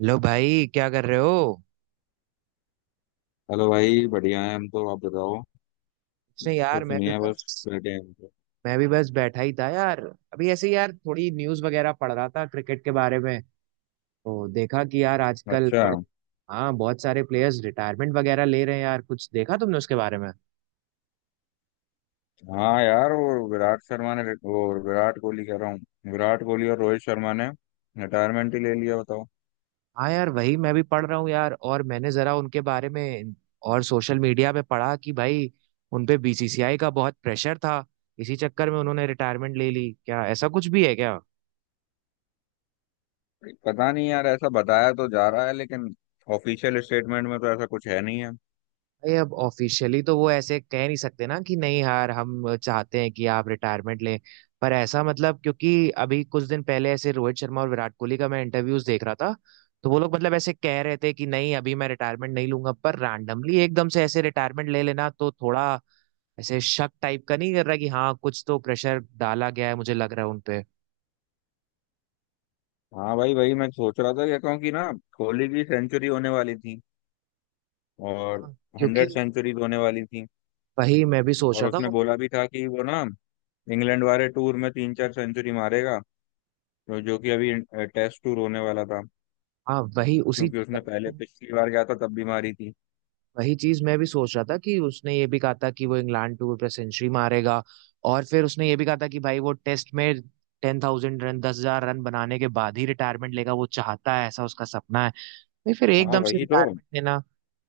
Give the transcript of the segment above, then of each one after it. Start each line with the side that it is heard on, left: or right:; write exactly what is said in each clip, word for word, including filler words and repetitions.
right: Hello भाई, क्या कर रहे हो।
left: हेलो भाई, बढ़िया है, हम तो आप बताओ।
right: कुछ नहीं
left: तो
right: यार, मैं भी
left: सुनिए, बस
right: बस
left: बैठे हैं हम तो।
right: मैं भी बस बैठा ही था यार। अभी ऐसे ही यार थोड़ी न्यूज़ वगैरह पढ़ रहा था क्रिकेट के बारे में। तो देखा कि यार आजकल
left: अच्छा।
right: बड़े हाँ बहुत सारे प्लेयर्स रिटायरमेंट वगैरह ले रहे हैं यार। कुछ देखा तुमने उसके बारे में?
left: हाँ यार, वो विराट शर्मा ने वो, विराट कोहली कह रहा हूँ। विराट कोहली और रोहित शर्मा ने रिटायरमेंट ही ले लिया, बताओ।
right: हाँ यार, वही मैं भी पढ़ रहा हूँ यार। और मैंने जरा उनके बारे में और सोशल मीडिया पे पढ़ा कि भाई उन पे बी सी सी आई का बहुत प्रेशर था। इसी चक्कर में उन्होंने रिटायरमेंट ले ली, क्या ऐसा कुछ भी है क्या?
left: पता नहीं यार, ऐसा बताया तो जा रहा है, लेकिन ऑफिशियल स्टेटमेंट में तो ऐसा कुछ है नहीं है।
right: भाई अब ऑफिशियली तो वो ऐसे कह नहीं सकते ना कि नहीं यार हम चाहते हैं कि आप रिटायरमेंट लें। पर ऐसा मतलब, क्योंकि अभी कुछ दिन पहले ऐसे रोहित शर्मा और विराट कोहली का मैं इंटरव्यूज देख रहा था। तो वो लोग मतलब ऐसे कह रहे थे कि नहीं अभी मैं रिटायरमेंट नहीं लूंगा, पर रैंडमली एकदम से ऐसे रिटायरमेंट ले लेना तो थोड़ा ऐसे शक टाइप का नहीं कर रहा कि हाँ कुछ तो प्रेशर डाला गया है मुझे लग रहा है उनपे।
left: हाँ भाई, भाई मैं सोच रहा था क्या कहूँ कि क्योंकि ना, कोहली की सेंचुरी होने वाली थी। और
right: हाँ, क्योंकि
left: हंड्रेड सेंचुरीज होने वाली थी।
right: वही मैं भी सोच
left: और
right: रहा था।
left: उसने
right: और
left: बोला भी था कि वो ना इंग्लैंड वाले टूर में तीन चार सेंचुरी मारेगा, जो जो कि अभी टेस्ट टूर होने वाला था,
right: हाँ वही उसी
left: क्योंकि उसने पहले पिछली बार गया था तब बीमारी थी।
right: वही चीज मैं भी सोच रहा था कि उसने ये भी कहा था कि वो इंग्लैंड टूर पे सेंचुरी मारेगा। और फिर उसने ये भी कहा था कि भाई वो टेस्ट में टेन थाउजेंड रन दस हजार रन बनाने के बाद ही रिटायरमेंट लेगा, वो चाहता है ऐसा उसका सपना है। भाई फिर
left: हाँ
right: एकदम से
left: वही तो।
right: रिटायरमेंट लेना।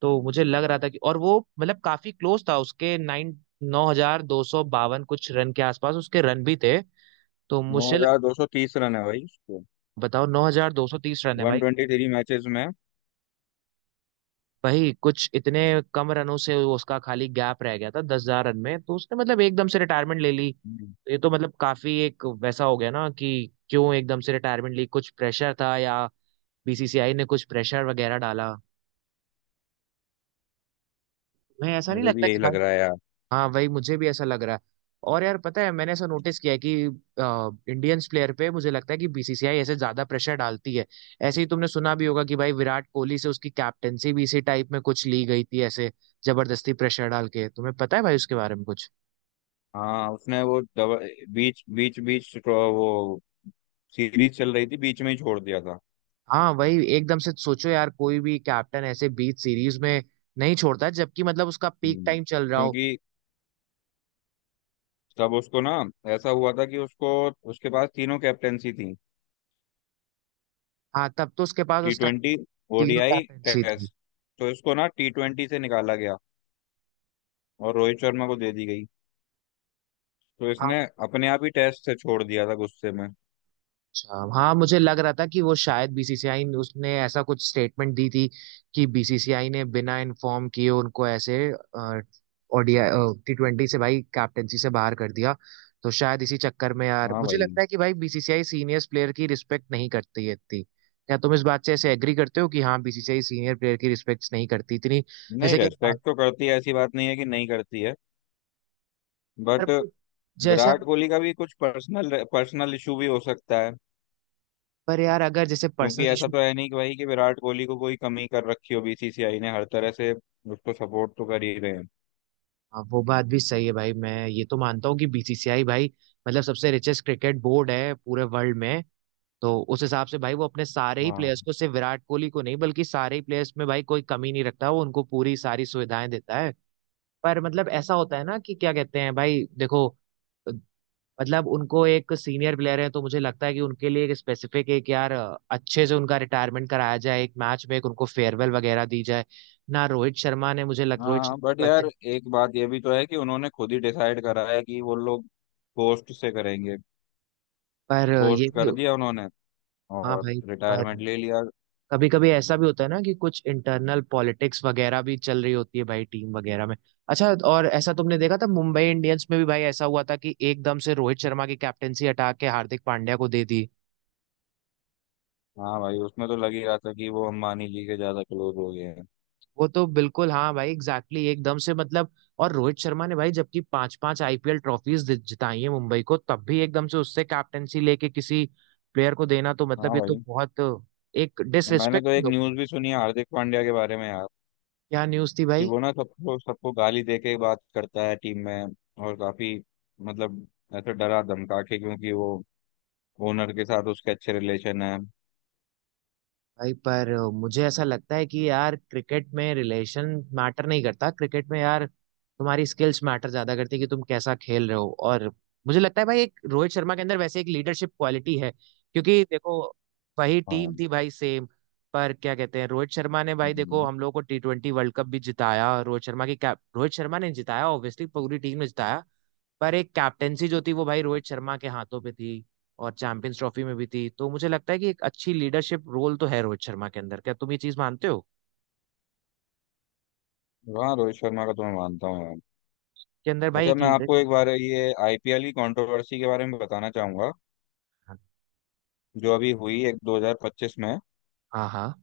right: तो मुझे लग रहा था कि और वो मतलब काफी क्लोज था, उसके नाइन नौ हजार दो सौ बावन कुछ रन के आसपास उसके रन भी थे। तो
left: नौ
right: मुझे लग,
left: हजार दो सौ तीस रन है भाई उसको,
right: बताओ नौ हजार दो सौ तीस रन है
left: वन
right: भाई।
left: ट्वेंटी थ्री मैचेस में।
right: वही कुछ इतने कम रनों से वो उसका खाली गैप रह गया था दस हजार रन में, तो उसने मतलब एकदम से रिटायरमेंट ले ली।
left: हम्म,
right: ये तो मतलब काफी एक वैसा हो गया ना कि क्यों एकदम से रिटायरमेंट ली, कुछ प्रेशर था या बी सी सी आई ने कुछ प्रेशर वगैरह डाला। मैं ऐसा नहीं
left: मुझे भी
right: लगता कि
left: यही लग
right: भाई।
left: रहा है यार।
right: हाँ वही मुझे भी ऐसा लग रहा है। और यार पता है मैंने ऐसा नोटिस किया है कि इंडियंस प्लेयर पे मुझे लगता है कि बी सी सी आई ऐसे ज्यादा प्रेशर डालती है। ऐसे ही तुमने सुना भी होगा कि भाई विराट कोहली से उसकी कैप्टेंसी भी इसी टाइप में कुछ ली गई थी, ऐसे जबरदस्ती प्रेशर डाल के। तुम्हें पता है भाई उसके बारे में कुछ?
left: हाँ, उसने वो दवा, बीच बीच बीच तो वो सीरीज चल रही थी, बीच में ही छोड़ दिया था।
right: हाँ वही एकदम से सोचो यार, कोई भी कैप्टन ऐसे बीच सीरीज में नहीं छोड़ता है, जबकि मतलब उसका पीक
left: हम्म,
right: टाइम चल रहा हो।
left: क्योंकि तब उसको ना ऐसा हुआ था कि उसको उसके पास तीनों कैप्टेंसी थी।
right: हाँ तब तो उसके पास
left: टी
right: उस टाइम
left: ट्वेंटी
right: तीनों
left: ओ डी आई,
right: कैप्टेंसी थी।
left: टेस्ट। तो इसको ना टी ट्वेंटी से निकाला गया और रोहित शर्मा को दे दी गई। तो
right: हाँ।
left: इसने अपने आप ही टेस्ट से छोड़ दिया था गुस्से में।
right: अच्छा हाँ, मुझे लग रहा था कि वो शायद बी सी सी आई ने, उसने ऐसा कुछ स्टेटमेंट दी थी कि बीसीसीआई ने बिना इन्फॉर्म किए उनको ऐसे O D I T twenty से भाई कैप्टेंसी से बाहर कर दिया। तो शायद इसी चक्कर में यार
left: हाँ
right: मुझे
left: भाई।
right: लगता है कि भाई बी सी सी आई सीनियर्स प्लेयर की रिस्पेक्ट नहीं करती है इतनी। क्या तुम इस बात से ऐसे एग्री करते हो कि हाँ B C C I senior player की रिस्पेक्ट नहीं करती इतनी?
left: नहीं,
right: जैसे कि हम
left: रेस्पेक्ट
right: बात,
left: तो करती है, ऐसी बात नहीं है कि नहीं करती है।
right: पर
left: बट
right: भाई जैसे
left: विराट
right: हम,
left: कोहली का भी कुछ पर्सनल पर्सनल इशू भी हो सकता है,
right: पर यार अगर जैसे
left: क्योंकि
right: पर्सनल
left: ऐसा
right: इशू।
left: तो है नहीं कि भाई कि विराट कोहली को कोई कमी कर रखी हो। बी सी सी आई ने हर तरह से उसको सपोर्ट तो कर ही रहे हैं।
right: हाँ वो बात भी सही है भाई, मैं ये तो मानता हूँ कि बी सी सी आई भाई मतलब सबसे रिचेस्ट क्रिकेट बोर्ड है पूरे वर्ल्ड में। तो उस हिसाब से भाई वो अपने सारे ही
left: हाँ।
right: प्लेयर्स को, सिर्फ विराट कोहली को नहीं बल्कि सारे ही प्लेयर्स में भाई कोई कमी नहीं रखता, वो उनको पूरी सारी सुविधाएं देता है। पर मतलब ऐसा होता है ना कि क्या कहते हैं भाई देखो, मतलब उनको एक सीनियर प्लेयर है तो मुझे लगता है कि उनके लिए एक स्पेसिफिक एक यार अच्छे से उनका रिटायरमेंट कराया जाए, एक मैच में एक उनको फेयरवेल वगैरल वगैरह दी जाए ना। रोहित शर्मा ने मुझे लग, रोहित
left: हाँ
right: शर्मा
left: बट
right: को ऐसे,
left: यार, एक बात ये भी तो है कि उन्होंने खुद ही डिसाइड करा है कि वो लोग पोस्ट से करेंगे।
right: पर ये
left: पोस्ट
right: भी,
left: कर दिया उन्होंने
right: हाँ
left: और
right: भाई। पर
left: रिटायरमेंट ले लिया।
right: कभी कभी ऐसा भी होता है ना कि कुछ इंटरनल पॉलिटिक्स वगैरह भी चल रही होती है भाई टीम वगैरह में। अच्छा, और ऐसा तुमने देखा था मुंबई इंडियंस में भी भाई, ऐसा हुआ था कि एकदम से रोहित शर्मा की कैप्टेंसी हटा के हार्दिक पांड्या को दे दी।
left: हाँ भाई, उसमें तो लग ही रहा था कि वो अंबानी जी के ज्यादा क्लोज हो गए हैं।
right: वो तो बिल्कुल हाँ भाई, एग्जैक्टली exactly, एकदम से मतलब। और रोहित शर्मा ने भाई जबकि पांच पांच आई पी एल ट्रॉफीज जिताई है मुंबई को, तब भी एकदम से उससे कैप्टेंसी लेके किसी प्लेयर को देना तो मतलब
left: हाँ
right: ये तो
left: भाई।
right: बहुत एक
left: मैंने
right: डिसरिस्पेक्ट
left: तो
right: भी
left: एक
right: हो गई।
left: न्यूज भी सुनी है हार्दिक पांड्या के बारे में यार,
right: क्या न्यूज थी
left: कि
right: भाई?
left: वो ना सबको सबको गाली दे के बात करता है टीम में। और काफी, मतलब ऐसे डरा धमका के, क्योंकि वो ओनर के साथ उसके अच्छे रिलेशन है।
right: भाई पर मुझे ऐसा लगता है कि यार क्रिकेट में रिलेशन मैटर नहीं करता, क्रिकेट में यार तुम्हारी स्किल्स मैटर ज्यादा करती है कि तुम कैसा खेल रहे हो। और मुझे लगता है भाई एक रोहित शर्मा के अंदर वैसे एक लीडरशिप क्वालिटी है, क्योंकि देखो वही टीम
left: हाँ।
right: थी भाई सेम। पर क्या कहते हैं, रोहित शर्मा ने भाई देखो
left: हम्म।
right: हम लोग को टी ट्वेंटी वर्ल्ड कप भी जिताया, रोहित शर्मा की cap- रोहित शर्मा ने जिताया, ऑब्वियसली पूरी टीम ने जिताया। पर एक कैप्टेंसी जो थी वो भाई रोहित शर्मा के हाथों पे थी और चैंपियंस ट्रॉफी में भी थी। तो मुझे लगता है कि एक अच्छी लीडरशिप रोल तो है रोहित शर्मा के अंदर, क्या तुम ये चीज मानते हो?
left: हाँ, रोहित शर्मा का तो मैं मानता हूँ यार।
right: के अंदर भाई
left: अच्छा,
right: एक
left: मैं
right: लीडर।
left: आपको एक बार ये आई पी एल की कंट्रोवर्सी के बारे में बताना चाहूंगा जो अभी हुई एक दो हज़ार पच्चीस में।
right: हाँ हाँ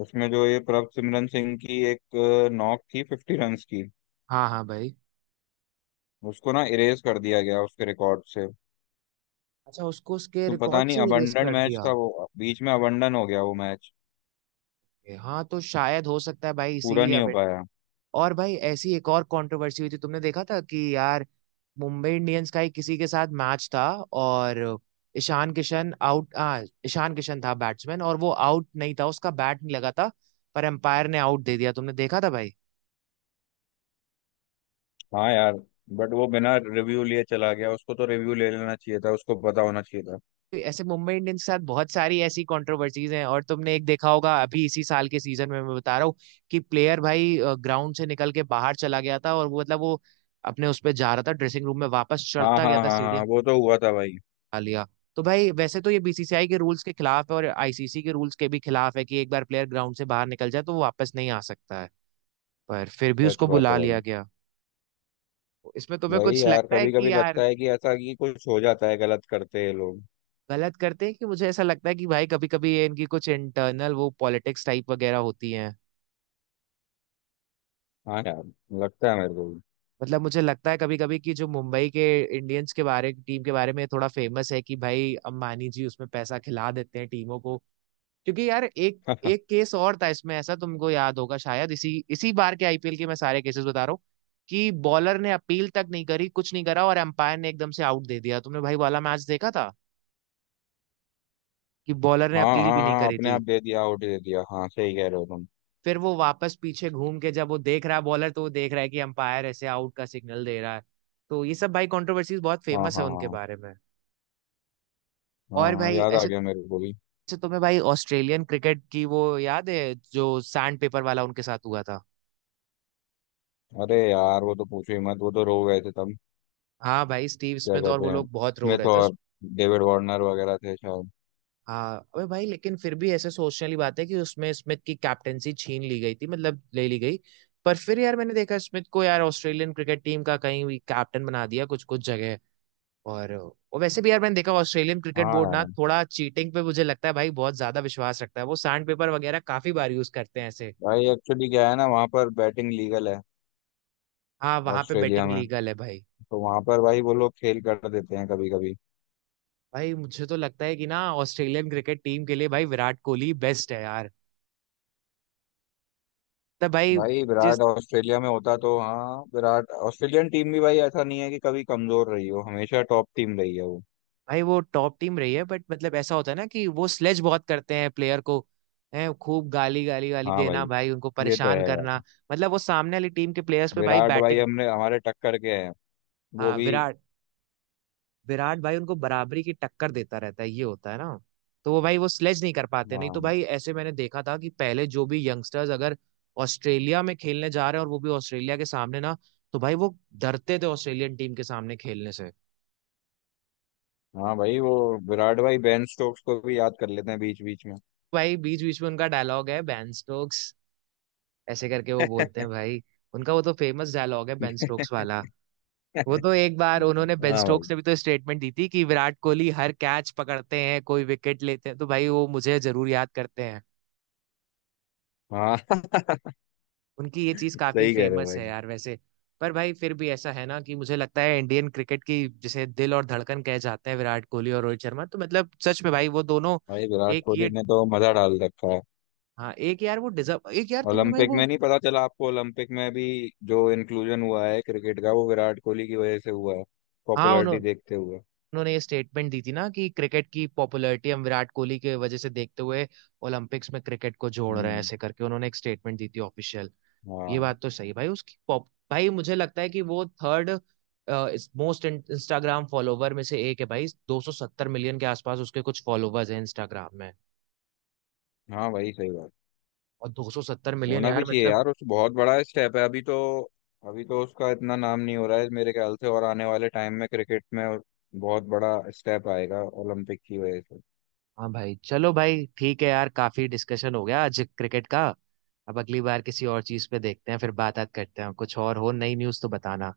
left: उसमें जो ये प्रभसिमरन सिंह की एक अ, नॉक थी फिफ्टी रन की,
right: हाँ हाँ भाई।
left: उसको ना इरेज कर दिया गया उसके रिकॉर्ड से।
right: अच्छा, उसको उसके
left: तो पता
right: रिकॉर्ड
left: नहीं,
right: से ही रेस
left: अबंडन
right: कर
left: मैच
right: दिया?
left: था वो, बीच में अबंडन हो गया वो मैच,
right: हाँ तो शायद हो सकता है भाई
left: पूरा
right: इसीलिए
left: नहीं हो
right: अब।
left: पाया।
right: और भाई ऐसी एक और कंट्रोवर्सी हुई थी, तुमने देखा था कि यार मुंबई इंडियंस का ही किसी के साथ मैच था। और ईशान किशन आउट, हाँ ईशान किशन था बैट्समैन और वो आउट नहीं था, उसका बैट नहीं लगा था। पर एम्पायर ने आउट दे दिया, तुमने देखा था भाई?
left: हाँ यार, बट वो बिना रिव्यू लिए चला गया, उसको तो रिव्यू ले लेना चाहिए था, उसको पता होना चाहिए था।
right: तो ऐसे मुंबई इंडियंस के साथ बहुत सारी ऐसी कंट्रोवर्सीज हैं। और तुमने एक देखा होगा अभी इसी साल के सीजन में, मैं बता रहा हूँ कि प्लेयर भाई ग्राउंड से निकल के बाहर चला गया था। और वो मतलब वो अपने उस पे जा रहा था ड्रेसिंग रूम में, वापस
left: हाँ
right: चढ़ता
left: हाँ
right: गया था
left: हाँ
right: सीढ़ी।
left: हाँ, वो तो हुआ था भाई।
right: आ लिया। तो भाई वैसे तो ये बी सी सी आई के रूल्स के खिलाफ है और आई सी सी के रूल्स के भी खिलाफ है कि एक बार प्लेयर ग्राउंड से बाहर निकल जाए तो वो वापस नहीं आ सकता है। पर फिर भी
left: सच
right: उसको
left: बात
right: बुला
left: है भाई।
right: लिया गया। इसमें तुम्हें
left: वही
right: कुछ
left: यार,
right: लगता है
left: कभी
right: कि
left: कभी लगता
right: यार?
left: है कि ऐसा कि कुछ हो जाता है, गलत करते हैं लोग।
right: गलत करते हैं कि मुझे ऐसा लगता है कि भाई कभी कभी ये इनकी कुछ इंटरनल वो पॉलिटिक्स टाइप वगैरह होती है।
left: हाँ यार, लगता है मेरे को भी।
right: मतलब मुझे लगता है कभी कभी कि जो मुंबई के इंडियंस के बारे टीम के बारे में थोड़ा फेमस है कि भाई अंबानी जी उसमें पैसा खिला देते हैं टीमों को। क्योंकि यार एक, एक केस और था इसमें ऐसा तुमको याद होगा शायद इसी इसी बार के आई पी एल के, मैं सारे केसेस बता रहा हूँ कि बॉलर ने अपील तक नहीं करी कुछ नहीं करा और एम्पायर ने एकदम से आउट दे दिया। तुमने भाई वाला मैच देखा था कि बॉलर ने
left: हाँ
right: अपील
left: हाँ
right: भी नहीं
left: हाँ,
right: करी
left: अपने
right: थी?
left: आप दे दिया, आउट दे दिया। हाँ, सही कह रहे हो तुम।
right: फिर वो वापस पीछे घूम के जब वो देख रहा है बॉलर, तो वो देख रहा है कि एम्पायर ऐसे आउट का सिग्नल दे रहा है। तो ये सब भाई कंट्रोवर्सीज बहुत
left: हाँ
right: फेमस है
left: हाँ
right: उनके
left: हाँ
right: बारे में।
left: हाँ
right: और
left: हाँ,
right: भाई
left: याद आ
right: ऐसे,
left: गया मेरे को भी।
right: ऐसे तुम्हें भाई ऑस्ट्रेलियन क्रिकेट की वो याद है जो सैंड पेपर वाला उनके साथ हुआ था?
left: अरे यार, वो तो पूछो ही मत, वो तो रो गए थे तब।
right: हाँ भाई, स्टीव
left: क्या
right: स्मिथ और वो
left: कहते हैं,
right: लोग बहुत रो
left: स्मिथ
right: रहे थे उस-
left: और डेविड वार्नर वगैरह थे शायद।
right: हाँ। अबे भाई लेकिन फिर भी ऐसे सोचने वाली बात है कि उसमें स्मिथ की कैप्टेंसी छीन ली गई थी, मतलब ले ली गई। पर फिर यार मैंने देखा स्मिथ को यार ऑस्ट्रेलियन क्रिकेट टीम का कहीं भी कैप्टन बना दिया कुछ कुछ जगह। और और वैसे भी यार मैंने देखा ऑस्ट्रेलियन क्रिकेट
left: हाँ
right: बोर्ड ना
left: यार।
right: थोड़ा चीटिंग पे मुझे लगता है भाई बहुत ज्यादा विश्वास रखता है, वो सैंड पेपर वगैरह काफी बार यूज करते हैं ऐसे।
left: भाई एक्चुअली क्या है ना, वहाँ पर बैटिंग लीगल है,
right: हाँ वहां पे
left: ऑस्ट्रेलिया
right: बेटिंग
left: में।
right: लीगल है भाई।
left: तो वहाँ पर भाई वो लोग खेल कर देते हैं कभी कभी।
right: भाई मुझे तो लगता है कि ना ऑस्ट्रेलियन क्रिकेट टीम के लिए भाई विराट कोहली बेस्ट है यार। तब भाई,
left: भाई
right: जिस,
left: विराट ऑस्ट्रेलिया में होता तो, हाँ विराट, ऑस्ट्रेलियन टीम भी भाई ऐसा नहीं है कि कभी कमजोर रही हो, हमेशा टॉप टीम रही है वो।
right: भाई वो टॉप टीम रही है बट मतलब ऐसा होता है ना कि वो स्लेज बहुत करते हैं प्लेयर को, है खूब गाली गाली गाली
left: हाँ भाई,
right: देना भाई, उनको
left: ये तो
right: परेशान
left: है
right: करना।
left: यार।
right: मतलब वो सामने वाली टीम के प्लेयर्स पे भाई
left: विराट भाई
right: बैटिंग,
left: हमने हमारे टक्कर के हैं, वो
right: हाँ
left: भी।
right: विराट, विराट भाई उनको बराबरी की टक्कर देता रहता है, ये होता है ना। तो वो भाई वो स्लेज नहीं कर पाते, नहीं तो
left: हाँ
right: भाई ऐसे मैंने देखा था कि पहले जो भी यंगस्टर्स अगर ऑस्ट्रेलिया में खेलने जा रहे हैं और वो भी ऑस्ट्रेलिया के सामने ना, तो भाई वो डरते थे ऑस्ट्रेलियन टीम के सामने खेलने से।
left: हाँ भाई वो, विराट भाई बेन स्टोक्स को भी याद कर लेते हैं बीच बीच में।
right: भाई बीच बीच में उनका डायलॉग है बैन स्टोक्स, ऐसे करके वो बोलते हैं भाई। उनका वो तो फेमस डायलॉग है बेन स्टोक्स वाला।
left: हाँ
right: वो तो एक बार उन्होंने बेन
left: भाई।
right: स्टोक्स ने भी तो स्टेटमेंट दी थी कि विराट कोहली हर कैच पकड़ते हैं कोई विकेट लेते हैं तो भाई वो मुझे जरूर याद करते हैं।
left: हाँ।
right: उनकी ये चीज काफी
left: सही कह रहे हो
right: फेमस है
left: भाई।
right: यार वैसे। पर भाई फिर भी ऐसा है ना कि मुझे लगता है इंडियन क्रिकेट की जिसे दिल और धड़कन कहे जाते हैं विराट कोहली और रोहित शर्मा, तो मतलब सच में भाई वो दोनों,
left: भाई विराट
right: एक
left: कोहली
right: ये,
left: ने तो मजा डाल रखा है।
right: हाँ एक यार वो डिजर्व, एक यार तुमने भाई
left: ओलंपिक
right: वो,
left: में नहीं पता चला आपको? ओलंपिक में भी जो इंक्लूजन हुआ है क्रिकेट का, वो विराट कोहली की वजह से हुआ है,
right: हाँ
left: पॉपुलैरिटी
right: उन्होंने।
left: देखते हुए।
right: उन्होंने ये स्टेटमेंट दी थी ना कि क्रिकेट की पॉपुलैरिटी हम विराट कोहली के वजह से देखते हुए ओलंपिक्स में क्रिकेट को जोड़ रहे हैं,
left: हम्म।
right: ऐसे करके उन्होंने एक स्टेटमेंट दी थी ऑफिशियल। ये
left: हाँ।
right: बात तो सही है भाई उसकी पॉप, भाई मुझे लगता है कि वो थर्ड मोस्ट इंस्टाग्राम फॉलोवर में से एक है भाई। दो सौ सत्तर मिलियन के आसपास उसके कुछ फॉलोवर्स हैं इंस्टाग्राम में।
left: हाँ भाई, सही बात।
right: और दो सौ सत्तर मिलियन
left: होना भी
right: यार
left: चाहिए
right: मतलब।
left: यार, उस बहुत बड़ा स्टेप है अभी तो। अभी तो उसका इतना नाम नहीं हो रहा है मेरे ख्याल से, और आने वाले टाइम में क्रिकेट में बहुत बड़ा स्टेप आएगा ओलंपिक की वजह से।
right: हाँ भाई चलो भाई ठीक है यार, काफी डिस्कशन हो गया आज क्रिकेट का। अब अगली बार किसी और चीज पे देखते हैं, फिर बात बात करते हैं। कुछ और हो नई न्यूज़ तो बताना।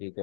left: ठीक है।